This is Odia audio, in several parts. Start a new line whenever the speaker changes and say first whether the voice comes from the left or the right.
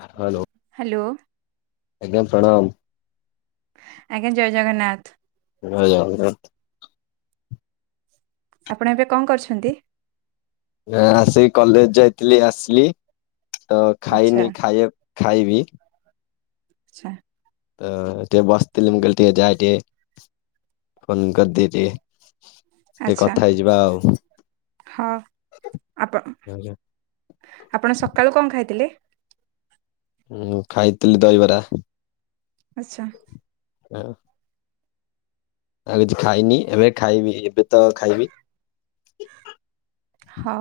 left: Hello
right: hello.
left: ଆଜ୍ଞା ପ୍ରଣାମ।
right: ଆଜ୍ଞା ଜୟ ଜଗନ୍ନାଥ।
left: ଜୟ ଜଗନ୍ନାଥ।
right: ଆପଣ ଏବେ କଣ କରିଛନ୍ତି?
left: ଅଁ ଆସିକି କଲେଜ ଯାଇଥିଲି ଆସିଲି ତ
right: ଆଚ୍ଛା
left: ଖାଇନି ଖାଇବା ଖାଇବି।
right: ଆଛା।
left: ଏଁ ଟିକେ ବସିଥିଲି ମୁ କଇଲି ଟିକେ ଯାଏ ଟିଏ ଫୋନ କରିଦଉଚି। ଟିକେ
right: ଆଚ୍ଛା
left: କଥା ହେଇଯିବା ଆଉ
right: ହଉ ଆପଣ
left: ଯାଇଁଲୁ।
right: ଆପଣ ସକାଳୁ କଣ ଖାଇଥିଲେ?
left: ଉଁ ଖାଇଥିଲି ଦହିବରା।
right: ଆଚ୍ଛା।
left: [inaudible] ଆଉ କିଛି ଖାଇନି ଏବେ ଖାଇବି ଏବେ ତ ଖାଇବି।
right: ହଉ।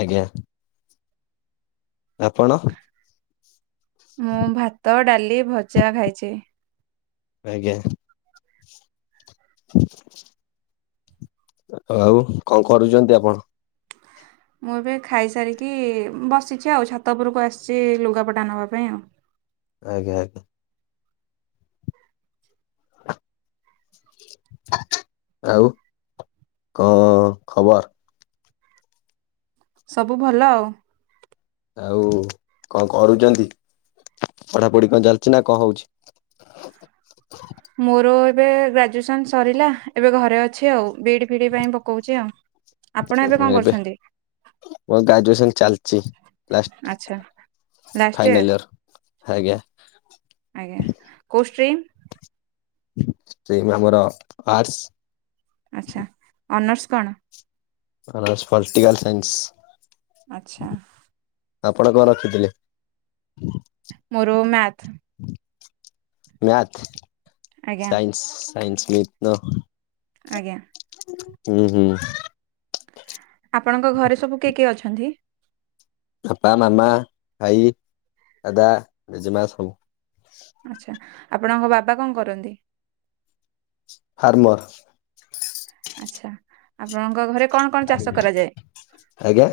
left: ଆଜ୍ଞା। ଆପଣ?
right: ମୁଁ ଭାତ ଡାଲି ଭଜା ଖାଇଚି।
left: ଆଜ୍ଞା। ଆଉ କଣ କରୁଛନ୍ତି ଆପଣ?
right: ମୁଁ ଏବେ ଖାଇସାରିକି ବସିଛି, ଆଉ ଛାତ ଉପୁରକୁ ଆସିଛି, ଲୁଗାପଟା ନେବା ପାଇଁ ଆଉ।
left: ଆଜ୍ଞା ଆଜ୍ଞା ଆଉ କଣ ଖବର୍
right: ସବୁ ଭଲ ଆଉ।
left: ଆଉ କଣ କରୁଛନ୍ତି ପଢାପଢି କଣ ଚାଲିଛି ନା କଣ ହଉଛି?
right: ମୋର ଏବେ ଗ୍ରାଜୁଏସନ ସରିଲା ଏବେ ଘରେ ଅଛି ଆଉ ବିଡି ଫିଡି ପାଇଁ ପକଉଛି ଆଉ। ଆପଣ ଏବେ କଣ କରୁଛନ୍ତି?
left: ମୋର ଗ୍ରାଜୁଏସନ୍ ଚାଲିଛି ଲାଷ୍ଟ୍
right: ଆଚ୍ଛା ଲାଷ୍ଟ ଇୟର
left: ଫାଇନାଲ୍ ଇଅର। ଆଜ୍ଞା।
right: ଆଜ୍ଞା କୋଷ୍ଟ୍ରେନ୍
left: ଷ୍ଟିମ୍ ଆମର ଆର୍ଟସ୍
right: ଆଚ୍ଛା ଅନର୍ସ କଣ?
left: Honours political science.
right: ଆଚ୍ଛା
left: ଆପଣ କଣ ରଖିଥିଲେ?
right: ମୋର ମ୍ୟାଥ୍
left: ମ୍ୟାଥ,
right: ଆଜ୍ଞା
left: ସାାଇନ୍ସ, ସାାଇନ୍ସ, ମି ତ
right: ଆଜ୍ଞା।
left: ହୁଁ ହୁଁ।
right: ଆପଣଙ୍କ ଘରେ ସବୁ କିଏ କିଏ ଅଛନ୍ତି?
left: ବାପା ମାମା ଭାଇ ଦାଦା ଜେଜେମା ସବୁ।
right: ଆଚ୍ଛା! ଆପଣଙ୍କ ବାବା କଣ କରନ୍ତି?
left: ଫାର୍ମର।
right: ଆଛା ଆପଣଙ୍କ ଘରେ କଣ କଣ ଚାଷ କରାଯାଏ।
left: ଆଜ୍ଞା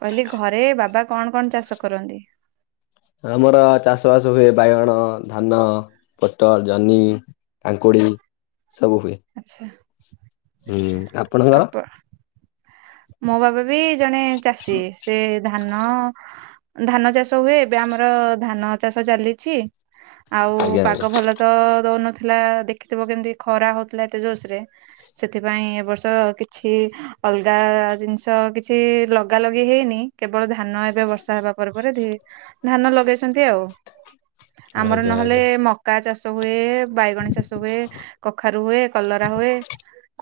right: କହିଲି ଘରେ ବାବା କଣ କଣ ଚାଷ କରନ୍ତି?
left: ଆମର ଚାଷବାସ ହୁଏ ବାଇଗଣ, ଧାନ, ପୋଟଳ, ଜହ୍ନି। କାକୁଡ଼ି ସବୁ ହୁଏ।
right: ଆଚ୍ଛା।
left: ହୁଁ ଆପଣଙ୍କର
right: ଆପ ମୋ ବାବା ବି ଜଣେ ଚାଷୀ। ସେ ଧାନ ଧାନ ଚାଷ ହୁଏ ଏବେ ଆମର ଧାନ ଚାଷ ଚାଲିଛି ଆଉ
left: ଆଜ୍ଞା
right: ପାଗ
left: ଆଜ୍ଞା
right: ଭଲ ତ ଦଉନଥିଲା ଦେଖିଥିବ କେମିତି ଖରା ହଉଥିଲା ଏତେ ଜୋସ୍ ରେ। ସେଥିପାଇଁ ଏ ବର୍ଷ କିଛି ଅଲ ଗାଁ ଜିନିଷ କିଛି ଲଗା ଲଗି ହେଇନି କେବଳ ଧାନ ଏବେ ବର୍ଷା ହେବା ପରେ ପରେ ଧିରେ ଧାନ ଲଗେଇଛନ୍ତି, ଆଉ ଆମର
left: ଆଜ୍ଞା
right: ନହେଲେ
left: ଆଜ୍ଞା
right: ମକା ଚାଷ ହୁଏ। ବାଇଗଣ ଚାଷ ହୁଏ କଖାରୁ ହୁଏ କଲରା ହୁଏ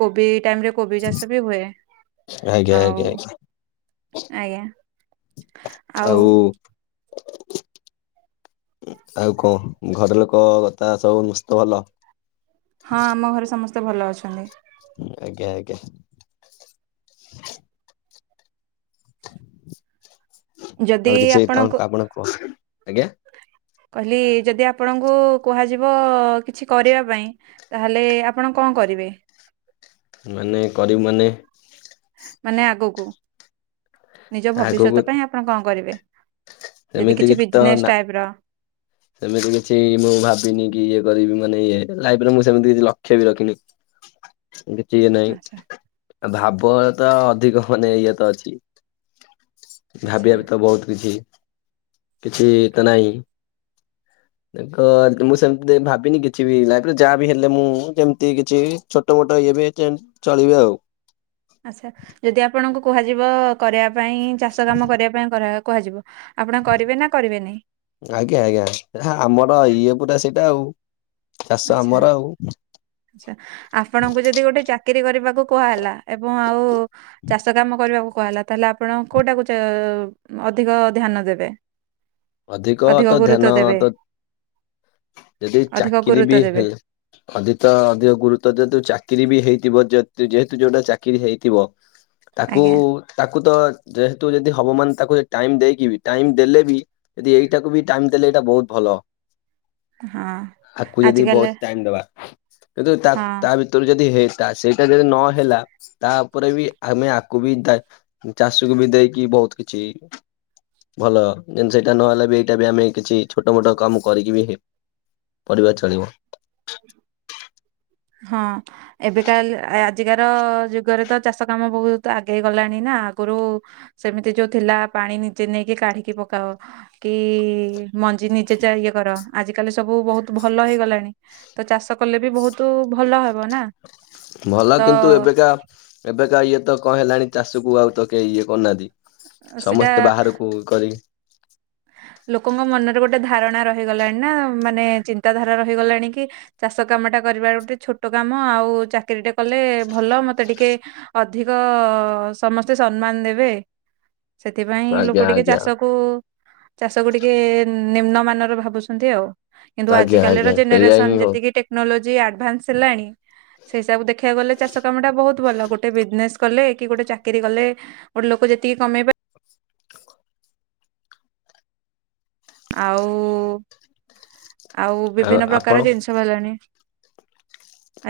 right: କୋଭିଡ ଟାଇମ୍ ରେ କୋବି ଚାଷ
left: ଆଜ୍ଞା
right: ଆଉ
left: ଆଜ୍ଞା ଆଜ୍ଞା
right: ଆଜ୍ଞା! ଆଉ
left: ଆଉ କଣ ଘର ଲୋକ କଥା ସବୁ ନସ୍ତ ଭଲ।
right: ହଁ, ଆମ ଘରେ ସମସ୍ତେ ଭଲ ଅଛନ୍ତି।
left: ଆଜ୍ଞା! ଆଜ୍ଞା! କ
right: ଯଦି
left: କିଛି ତ
right: ଆପଣଙ୍କୁ
left: ଆପଣ କୁହ ଆଜ୍ଞା
right: କହିଲି ଯଦି ଆପଣଙ୍କୁ କୁହାଯିବ କିଛି କରିବା ପାଇଁ ତାହେଲେ ଆପଣ କଣ କରିବେ?
left: ମାନେ କରିବୁ ମାନେ
right: ମାନେ ଆଗକୁ ନିଜ
left: ଆଗକୁ
right: ଭବିଷ୍ୟତ ପାଇଁ ଆପଣ କଣ କରିବେ? ଯଦି
left: ସେମିତି
right: କିଛି
left: ତ
right: ବିଜନେସ୍
left: ନା
right: ଟାଇପ୍ ର।
left: ସେମିତି କିଛି ମୁଁ ଭାବିନି କି ଇଏ କରିବି ମାନେ ଇଏ ଲାଇଫରେ ମୁଁ ସେମିତି କିଛି ଲକ୍ଷ୍ୟ ବି ରଖିନି। କିଛି ଇଏ
right: ଆଚ୍ଛା
left: ନାହିଁ ଭାବ ତ ଅଧିକ ମାନେ ଇଏ ତ ଅଛି।
right: ଆଚ୍ଛା
left: ଭାବିବା ବି ତ ବହୁତ କିଛି କିଛି ତ ନାହିଁ। ତ ମୁଁ ସେମିତି ଭାବିନି କିଛି ବି ଲାଇଫ୍ ରେ ଯାହା ବିି ହେଲେ ମୁଁ ଯେମତି କିଛି ଛୋଟ ମୋଟ ଇଏ ବି ଚଳିବେ ଆଉ।
right: ଆଚ୍ଛା ଯଦି ଆପଣଙ୍କୁ କୁହାଯିବ କରିବା ପାଇଁ ଚାଷ କାମ କରିବା ପାଇଁ କୁହାଯିବ। ଆପଣ କରିବେ ନା କରିବେନି?
left: ଆଜ୍ଞା ଆଜ୍ଞା ଆମର ଇଏ ପୁରା ସେଇଟା ଆଉ ଚାଷ ଆମର ଆଉ।
right: ଆଛା ଆପଣଙ୍କୁ ଯଦି ଗୋଟେ ଚାକିରିୀ କରିବାକୁ କୁହା ହେେଲା ଏବଂ ଆଉ ଚାଷ କାମ କରିବାକୁ କୁଆହେଲା ତାହେଲେ ଆପଣ କଉଟାକୁ ଚା ଅଧିକ ଧ୍ୟାନ ଦେବେ?
left: ଅଧିକ ତ
right: ଗୁରୁତ୍ୱ
left: ଧ୍ୟାନ
right: ଦେବେ
left: ତ ଯଦି
right: ଅଧିକ
left: ଚାକିରି
right: ଗୁରୁତ୍ୱ
left: ବି
right: ଦେବେ
left: ହେଲେ ଅଧି ତ ଅଧିକ ଗୁରୁତ୍ୱ ଦିଅନ୍ତୁ ଚାକିରି ବି ହେଇଥିବ ଯଦି ଯେହେତୁ ଯୋଉଟା ଚାକିରି ହେଇଥିବ ତାକୁ
right: ଆଜ୍ଞା
left: ତାକୁ ତ ଯେହେତୁ ଯଦି ହବ ମାନ ତାକୁ ଟାଇମ ଦେଇକି ବି ଟାଇମ ଦେଲେ ବି ଯଦି ଏଇଟାକୁ ବି ଟାଇମ ଦେଲେ ଏଇଟା ବହୁତ ଭଲ।
right: ହଁ
left: ଆକୁ ଯଦି
right: ଆଜିକାଲି
left: ବହୁତ ଟାଇମ ଦବା କିନ୍ତୁ
right: ହଁ
left: ତା-ତା ଭିତ ଯଦି ହେଇ ତା ସେଇଟା ଯଦି ନହେଲା ତା ଉପରେ ବି ଆମେ ଆକୁ ବି ଚାଷୀକୁ ବି ଦେଇକି ବହୁତ କିଛି ଭଲ ସେ ଏଇଟା ନହେଲେ ବି ଏଇଟା ବି ଆମେ କିଛି ଛୋଟ ମୋଟ କାମ କରିକି ବି ପରିବାର ଚଳିବ।
right: ହଁ ଏବେ କାଲ ରୋଜଗାର ଯୁଗରେ ତ ଚାଷ କାମ ବହୁତ ଆଗେଇ ଗଲାଣି ନା ଆଗରୁ ସେମିତି ଯୋଉ ଥିଲା ପାଣି ନିଜେ ନେଇକି କାଢିକି ପକାଅ। କି ମଞ୍ଜି ନିଜେ ଯ ଇଏ କର ଆଜିକାଲି ସବୁ ବହୁତ ଭଲ ହେଇଗଲାଣି। ତ ଚାଷ କଲେ ବି ବହୁତ ଭଲ ହବ ନା।
left: ଭଲ
right: ତ
left: କିନ୍ତୁ ଏବେକା ଏବେକା ଇଏ ତ କଣ ହେଲାଣି ଚାଷକୁ ଆଉ ତ କେ ଇଏ କରୁନାହାନ୍ତି।
right: ସେଟା
left: ସମସ୍ତେ ବାହାରକୁ କରି
right: ଲୋକଙ୍କ ମନରେ ଗୋଟେ ଧାରଣା ରହିଗଲାଣି ନା ମାନେ ଚିନ୍ତାଧାରା ରହିଗଲାଣି କି ଚାଷ କାମ ଟା କରିବା ଗୋଟେ ଛୋଟ କାମ ଆଉ ଚାକିରି ଟା କଲେ ଭଲ ମତେ ଟିକେ ଅଧିକ ସମସ୍ତେ ସମ୍ମାନ ଦେବେ। ସେଥିପାଇଁ
left: ଆଜ୍ଞା
right: ଲୋକ ଟିକେ
left: ଆଜ୍ଞା
right: ଚାଷ କୁ ଚାଷ ଗୁଡିକେ ନିମ୍ନ ମାନର ଭାବୁଛନ୍ତି। ଆଉ କିନ୍ତୁ
left: ଆଜ୍ଞା ଆଜ୍ଞା
right: ଆଜିକାଲିର
left: ସେଇଆ ହିଁ
right: ଜେନେରେସନ
left: ହଉ
right: ଯେତିକି କ୍ନୋଲୋଜି ଆଡ଼ଭାନ୍ସ ହେଲାଣି ସେଇିସାବୁ ଦେଖିବାକୁ ଗଲେ ଚାଷ କାମଟା ବହୁତ ଭଲ। ଗୋଟେ ବିଜନେସ୍ କଲେ କି ଗୋଟେ ଚାକିରି କଲେ ଗୋଟେ ଲୋକ ଯେତିକି କମେଇବ ଆଉ ଆଉ ବିଭିନ୍ନ ପ୍ରକାର ଜିନିଷ ଭଲାଣି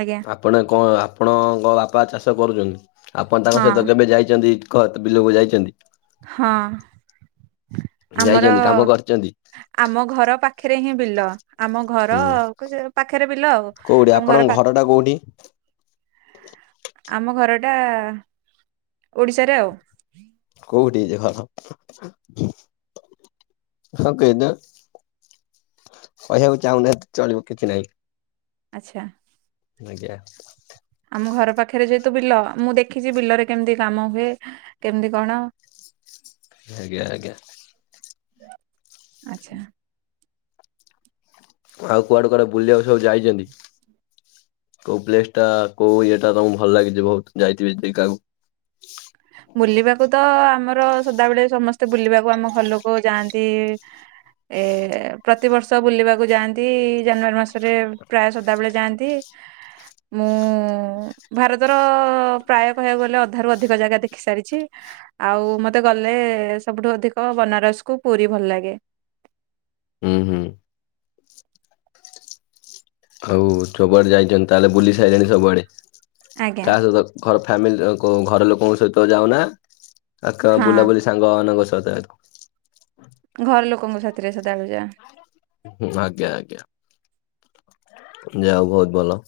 right: ଆଜ୍ଞା।
left: ଆପଣ କଣ ଆପଣଙ୍କ ବାପା ଚାଷ କରୁଛନ୍ତି ଆପଣ ତାଙ୍କ
right: ହଁ
left: ସହିତ କେବେ ଯାଇଛନ୍ତି। କହ ତ ବିଲକୁ ଯାଇଛନ୍ତି?
right: ହଁ ଆମର
left: ଯାଇଛନ୍ତି କାମ କରିଛନ୍ତି
right: ଆମ ଘର ପାଖରେ ହିଁ ବିଲ। ଆମ ଘର
left: ହୁଁ
right: କ ପାଖରେ ବିଲ ଆଉ
left: କୋଉଠି
right: ଆମ
left: ଆପଣଙ୍କ
right: ଘର ପା
left: ଟା କୋଉଠି?
right: ଆମ ଘରଟା ଓଡିଶାରେ ଆଉ
left: କୋଉଠି ଯେ ଘର ହଁ କେନ୍ଦର କହିବାକୁ ଚାହୁଁନାହିଁ ଚଳିବ କିଛି ନାହିଁ।
right: ଆଚ୍ଛା।
left: ଆଜ୍ଞା।
right: ଆମ ଘର ପାଖରେ ଯେହେତୁ ବିଲ ମୁଁ ଦେଖିଛି ବିଲରେ କେମିତି କାମ ହୁଏ କେମିତି କଣ
left: ଆଜ୍ଞା ଆଜ୍ଞା।
right: ଆଚ୍ଛା।
left: ଆଉ କୁଆଡେ କୁଆଡେ ବୁଲିବାକୁ ସବୁ ଯାଇଚନ୍ତି? କୋଉ ପ୍ଲେସ୍ ଟା କୋଉ ଇଏଟା ତମକୁ ଭଲ ଲାଗିଚି ବୋହୁତ୍, ଯାଇଥିବେ ଜଦୀ କି ଆଉ?
right: ବୁଲିବାକୁ ତ ଆମର ସଦାବେଳେ ସମସ୍ତେ ବୁଲିବାକୁ ଆମ ଘର ଲୋକ ଯାଆନ୍ତି। ଏ ପ୍ରତିବର୍ଷ ବୁଲିବାକୁ ଯାଆନ୍ତି। ଜାନୁୟାରୀ ମାସରେ ପ୍ରାୟ ସଦାବେଳେ ଯାଆ ଦେ ମୁଁ ଭାରତର ପ୍ରାୟ କହିବାକୁ ଗଲେ ଅଧାରୁ ଅଧିକ ଜାଗା ଦେଖି ଦେଖି ସାରିଛି। ଆଉ ମତେ ଗଲେ, ସବୁଠୁ ଅଧିକ ବନାରସ କୁ ପୁରୀ ଭଲ ଲାଗେ।
left: ଉଁ ହୁଁ। ଓ ସବୁଆଡେ ଯାଇଚନ୍ତି ତାହେଲେ, ବୁଲି ସାଇଲେଣି ସବୁଆଡେ?
right: ଆଜ୍ଞା
left: କହା ସହିତ ଘର ଫ୍ୟାମିଲି ଙ୍କ ଘର ଲୋକଙ୍କ ସହିତ ଯାଉନା, ଆ
right: ହଁ
left: ବୁଲାବୁଲି ସାଙ୍ଗମାନଙ୍କ ସହିତ ଯାଉଥିବ?
right: ଘର ଲୋକଙ୍କ ସାଥିରେ ସଦାବେଳେ ଯାଏ।
left: ହୁଁ, ଆଜ୍ଞା ଆଜ୍ଞା। ଯା ହୋଉ ବୋହୁତ୍ ଭଲ।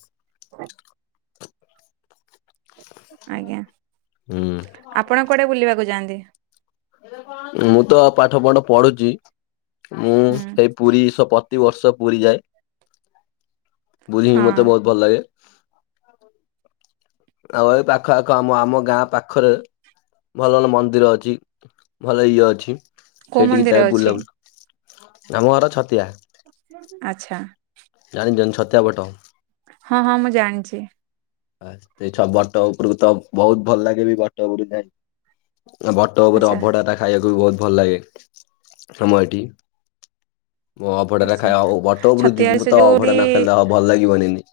right: ଆଜ୍ଞା।
left: ହୁଁ।
right: ଆପଣ କୁଆଡେ ବୁଲିବାକୁ ଯାଆନ୍ତି?
left: ମୁଁ ତ ପାଠ ଫାଠ ପଢୁଛି। ମୁଁ
right: ହୁଁ
left: ସେଇ ପୁରୀ ସ ପ୍ରତିିବର୍ଷ ପୁରୀ ଯାଏ।
right: ହଁ
left: ବୁଲିକି ମତେ ବୋହୁତ୍ ଭଲ ଲାଗେ। ଆଉ ଏ ପାଖ ଆଖ ଆମ ଆମ ଗାଁ ପାଖରେ, ଭଲ ଭଲ ମନ୍ଦିର ଅଛି। ଭଲ ଇଏ ଅଛି।
right: କୋଉ
left: ସେଇଠିକି
right: ମନ୍ଦିର
left: ଯାଏ
right: ଅଛି?
left: ବୁଲାବୁଲି, ଆମ ଘର ଛତିଆ।
right: ଆଛା।
left: ଜାଣିଛନ୍ତି ଛତ୍ୟାବଟ?
right: ହଁ ହଁ ମୁଁ ଜାଣିଛି।
left: ଆ ଛ ବଟ ଉପରକୁ ତ, ବୋହୁତ୍ ଭଲ ଲାଗେ ବି ବଟ ଉପରକୁ ଯାଇ, ଇ ବ ତ
right: ଆଚ୍ଛା
left: ଅଭଢାଟା ଖାଇବାକୁ ବି ବୋହୁତ୍ ଭଲ ଲାଗେ ଆମ ଏଠି। ମୁଁ ଅଭଢାଟା
right: ଆଚ୍ଛା
left: ଖାଏ ଆଉ ବଟ ଉପରକୁ
right: ଛତିଆ
left: ଯିବୁ ମୁ
right: ସେ
left: ତ ଅଭଡା
right: ଯୋଉଠି
left: ନ ଖାଇଲେ ଆଉ ଭଲ ଲାଗିବନିି ଇନି।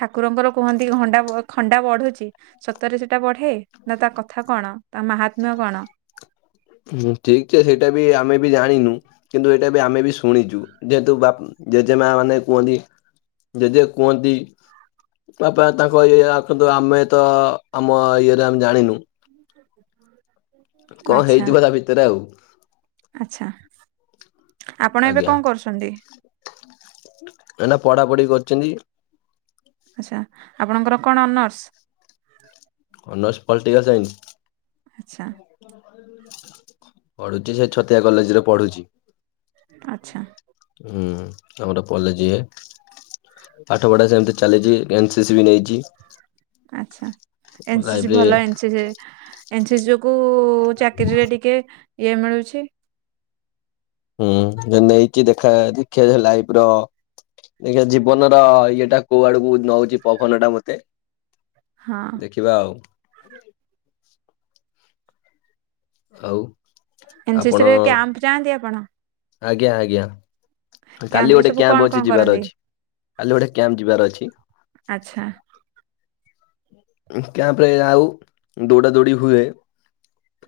right: ଠାକୁରଙ୍କର କୁହନ୍ତି ହଣ୍ଡା ବ ଖଣ୍ଡା ବଢ଼ୁଚି? ସତରେ ସେଟା ବଢ଼େ? ନା ତା କଥା କଣ? ତା ମହାତ୍ମ୍ୟ କଣ?
left: ହୁଁ ଠିକ୍ ସେ ସେଟା ବି ଆମେ ବି ଜାଣିନୁ କିନ୍ତୁ ଏଇଟା ବି ଆମେ ବି ଶୁଣିଛୁ। ଯେହେତୁ ବା ଜେଜେମା ମାନେ କୁହନ୍ତି। ଜେଜେ କୁହନ୍ତି ବାପ ତାଙ୍କ ଇଏ ଆଖନ୍ତୁ ଆମେ ତ ଆମ ଇଏରେ ଆମେ ଜାଣିନୁ
right: ଆ ହୁ [unintelligible]
left: କଅଁ ହେଇଥିବ ତା ଭିତରେ ଆଉ।
right: ଆଛା। ଆପଣ ଏବେ କଣ କରୁଚନ୍ତି?
left: ଏନା ପଢା ପଢି କରିଚନ୍ତି।
right: ଆଚ୍ଛା। ଆପଣଙ୍କର କଣ ଅନର୍ସ?
left: Honours political science.
right: ଆଚ୍ଛା
left: ପଢୁଚି, ସେ ଛତିଆ କଲେଜ୍ ରେ ପଢୁଚି।
right: ଆଚ୍ଛା।
left: ହୁଁ ଆମର ପଲେ ଯିଏ ପାଠ ପଢା ସେମତି ଚାଲିଚି। ଏନ୍ ସିସି ବି ନେଇଚି।
right: ଆଚ୍ଛା। ଏନ୍ ସିସି
left: ରେ
right: ଭଲ ଏନ୍ ସିସି। ଏନ୍ ସିସି, ଯୋଗୁ ଚାକିରିରେ ଟିକେ ଇଏ ମିଳୁଛି।
left: ହୁଁ ଯେ ନେଇଚି ଦେଖା- ଦେଖିବା ଲାଇଫ୍ ର ଦେଖିବା ଜୀବନର ଇଏଟା କୋଉ ଆଡକୁ ନଉଛି ପବନ ଟା ମତେ।
right: ହଁ।
left: [unintelligible] ଆଉ। [inaudible] ଆଉ ଆପଣ
right: ଏନ୍ସିସିରେ କ୍ୟାମ୍ପ ଯାଆନ୍ତି ଆପଣ?
left: ଆଜ୍ଞା ଆଜ୍ଞା।
right: କ୍ୟାମ୍ପ
left: କାଲି
right: ରେ
left: ଗୋଟେ
right: ସବୁ କଣ
left: କ୍ୟାମ୍ପ
right: କଣ
left: ଅଛି, ଯିବାର
right: କରନ୍ତି?
left: ଅଛି କାଲି ଗୋଟେ କ୍ୟାମ୍ପ ଯିବାର ଅଛି।
right: ଆଚ୍ଛା।
left: କ୍ୟାମ୍ପରେ ଆଉ ଦୌଡ଼ା ଦୌଡ଼ି ହୁଏ।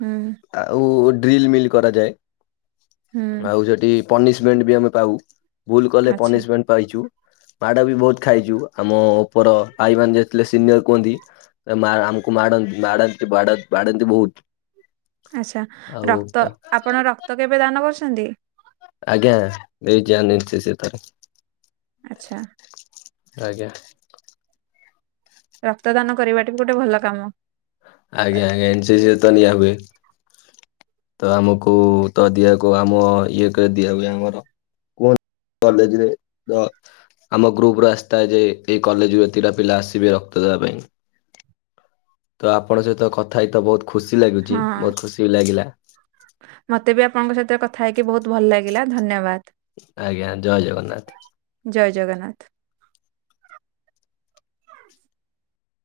right: ହୁଁ।
left: ଆଉ ଡ୍ରିଲ ମିଲ୍ କରାଯାଏ
right: ହୁଁ
left: ଆଉ ସେଠି ପନିସମେଣ୍ଟ ବି ଆମେ ପାଉ ଭୁଲ୍ କଲେ
right: ଆଚ୍ଛା
left: ପନିସମେଣ୍ଟ ପାଇଚୁ ମାଡ଼ ବି ବହୁତ ଖାଇଚୁ ଆମ ଉପର ଭାଇମାନେ ଯେଥିଲେ ସିନିୟର କୁହନ୍ତି ମା ଆମକୁ ମାଡ଼ନ୍ତି ମାଡ଼ନ୍ତି ବାଡ଼ାନ୍ତି ବାଡ଼ାନ୍ତି ବହୁତ।
right: ଆଚ୍ଛା
left: ଆଉ
right: ରକ୍ତ ଆପଣ ରକ୍ତ କେବେ ଦାନ କରିଛନ୍ତି?
left: ଆଜ୍ଞା [unintelligible] ସେ ତାର।
right: ଆଚ୍ଛା।
left: ଆଜ୍ଞା।
right: ରକ୍ତଦାନ କରିବା ଟ ବି ଗୋଟେ ଭଲ କାମ।
left: ଆଜ୍ଞା ଆଜ୍ଞା ଏନ୍ସିସି ରେ ତ ନିଆ ହୁଏ। ତ ଆମକୁ ତ ଦିଆକୁ ଆମ ଇଏ କ ଦିଆ ହୁଏ ଆମର। [unintelligible] କଲେଜରେ [unintelligible] ଆମ ଗ୍ରୁପ ର ଆସିଥାଏ ଯେ ଏଇ କଲେଜରୁ ଏତିକଟା ପିଲା ଆସିବେ ରକ୍ତ ଦେବା ପାଇଁ। ତ ଆପଣଙ୍କ ସହିତ କଥା ହେଇକି ତ ବହୁତ ଖୁସି ଲାଗୁଛି
right: ହଁ
left: ବହୁତ ଖୁସି ବି ଲାଗିଲା।
right: ମତେ ବି ଆପଣଙ୍କ ସହିତ କଥା ହେଇକି ବହୁତ ଭଲ ଲାଗିଲା ଧନ୍ୟବାଦ।
left: ଆଜ୍ଞା ଜୟ ଜଗନ୍ନାଥ।
right: ଜୟ ଜଗନ୍ନାଥ।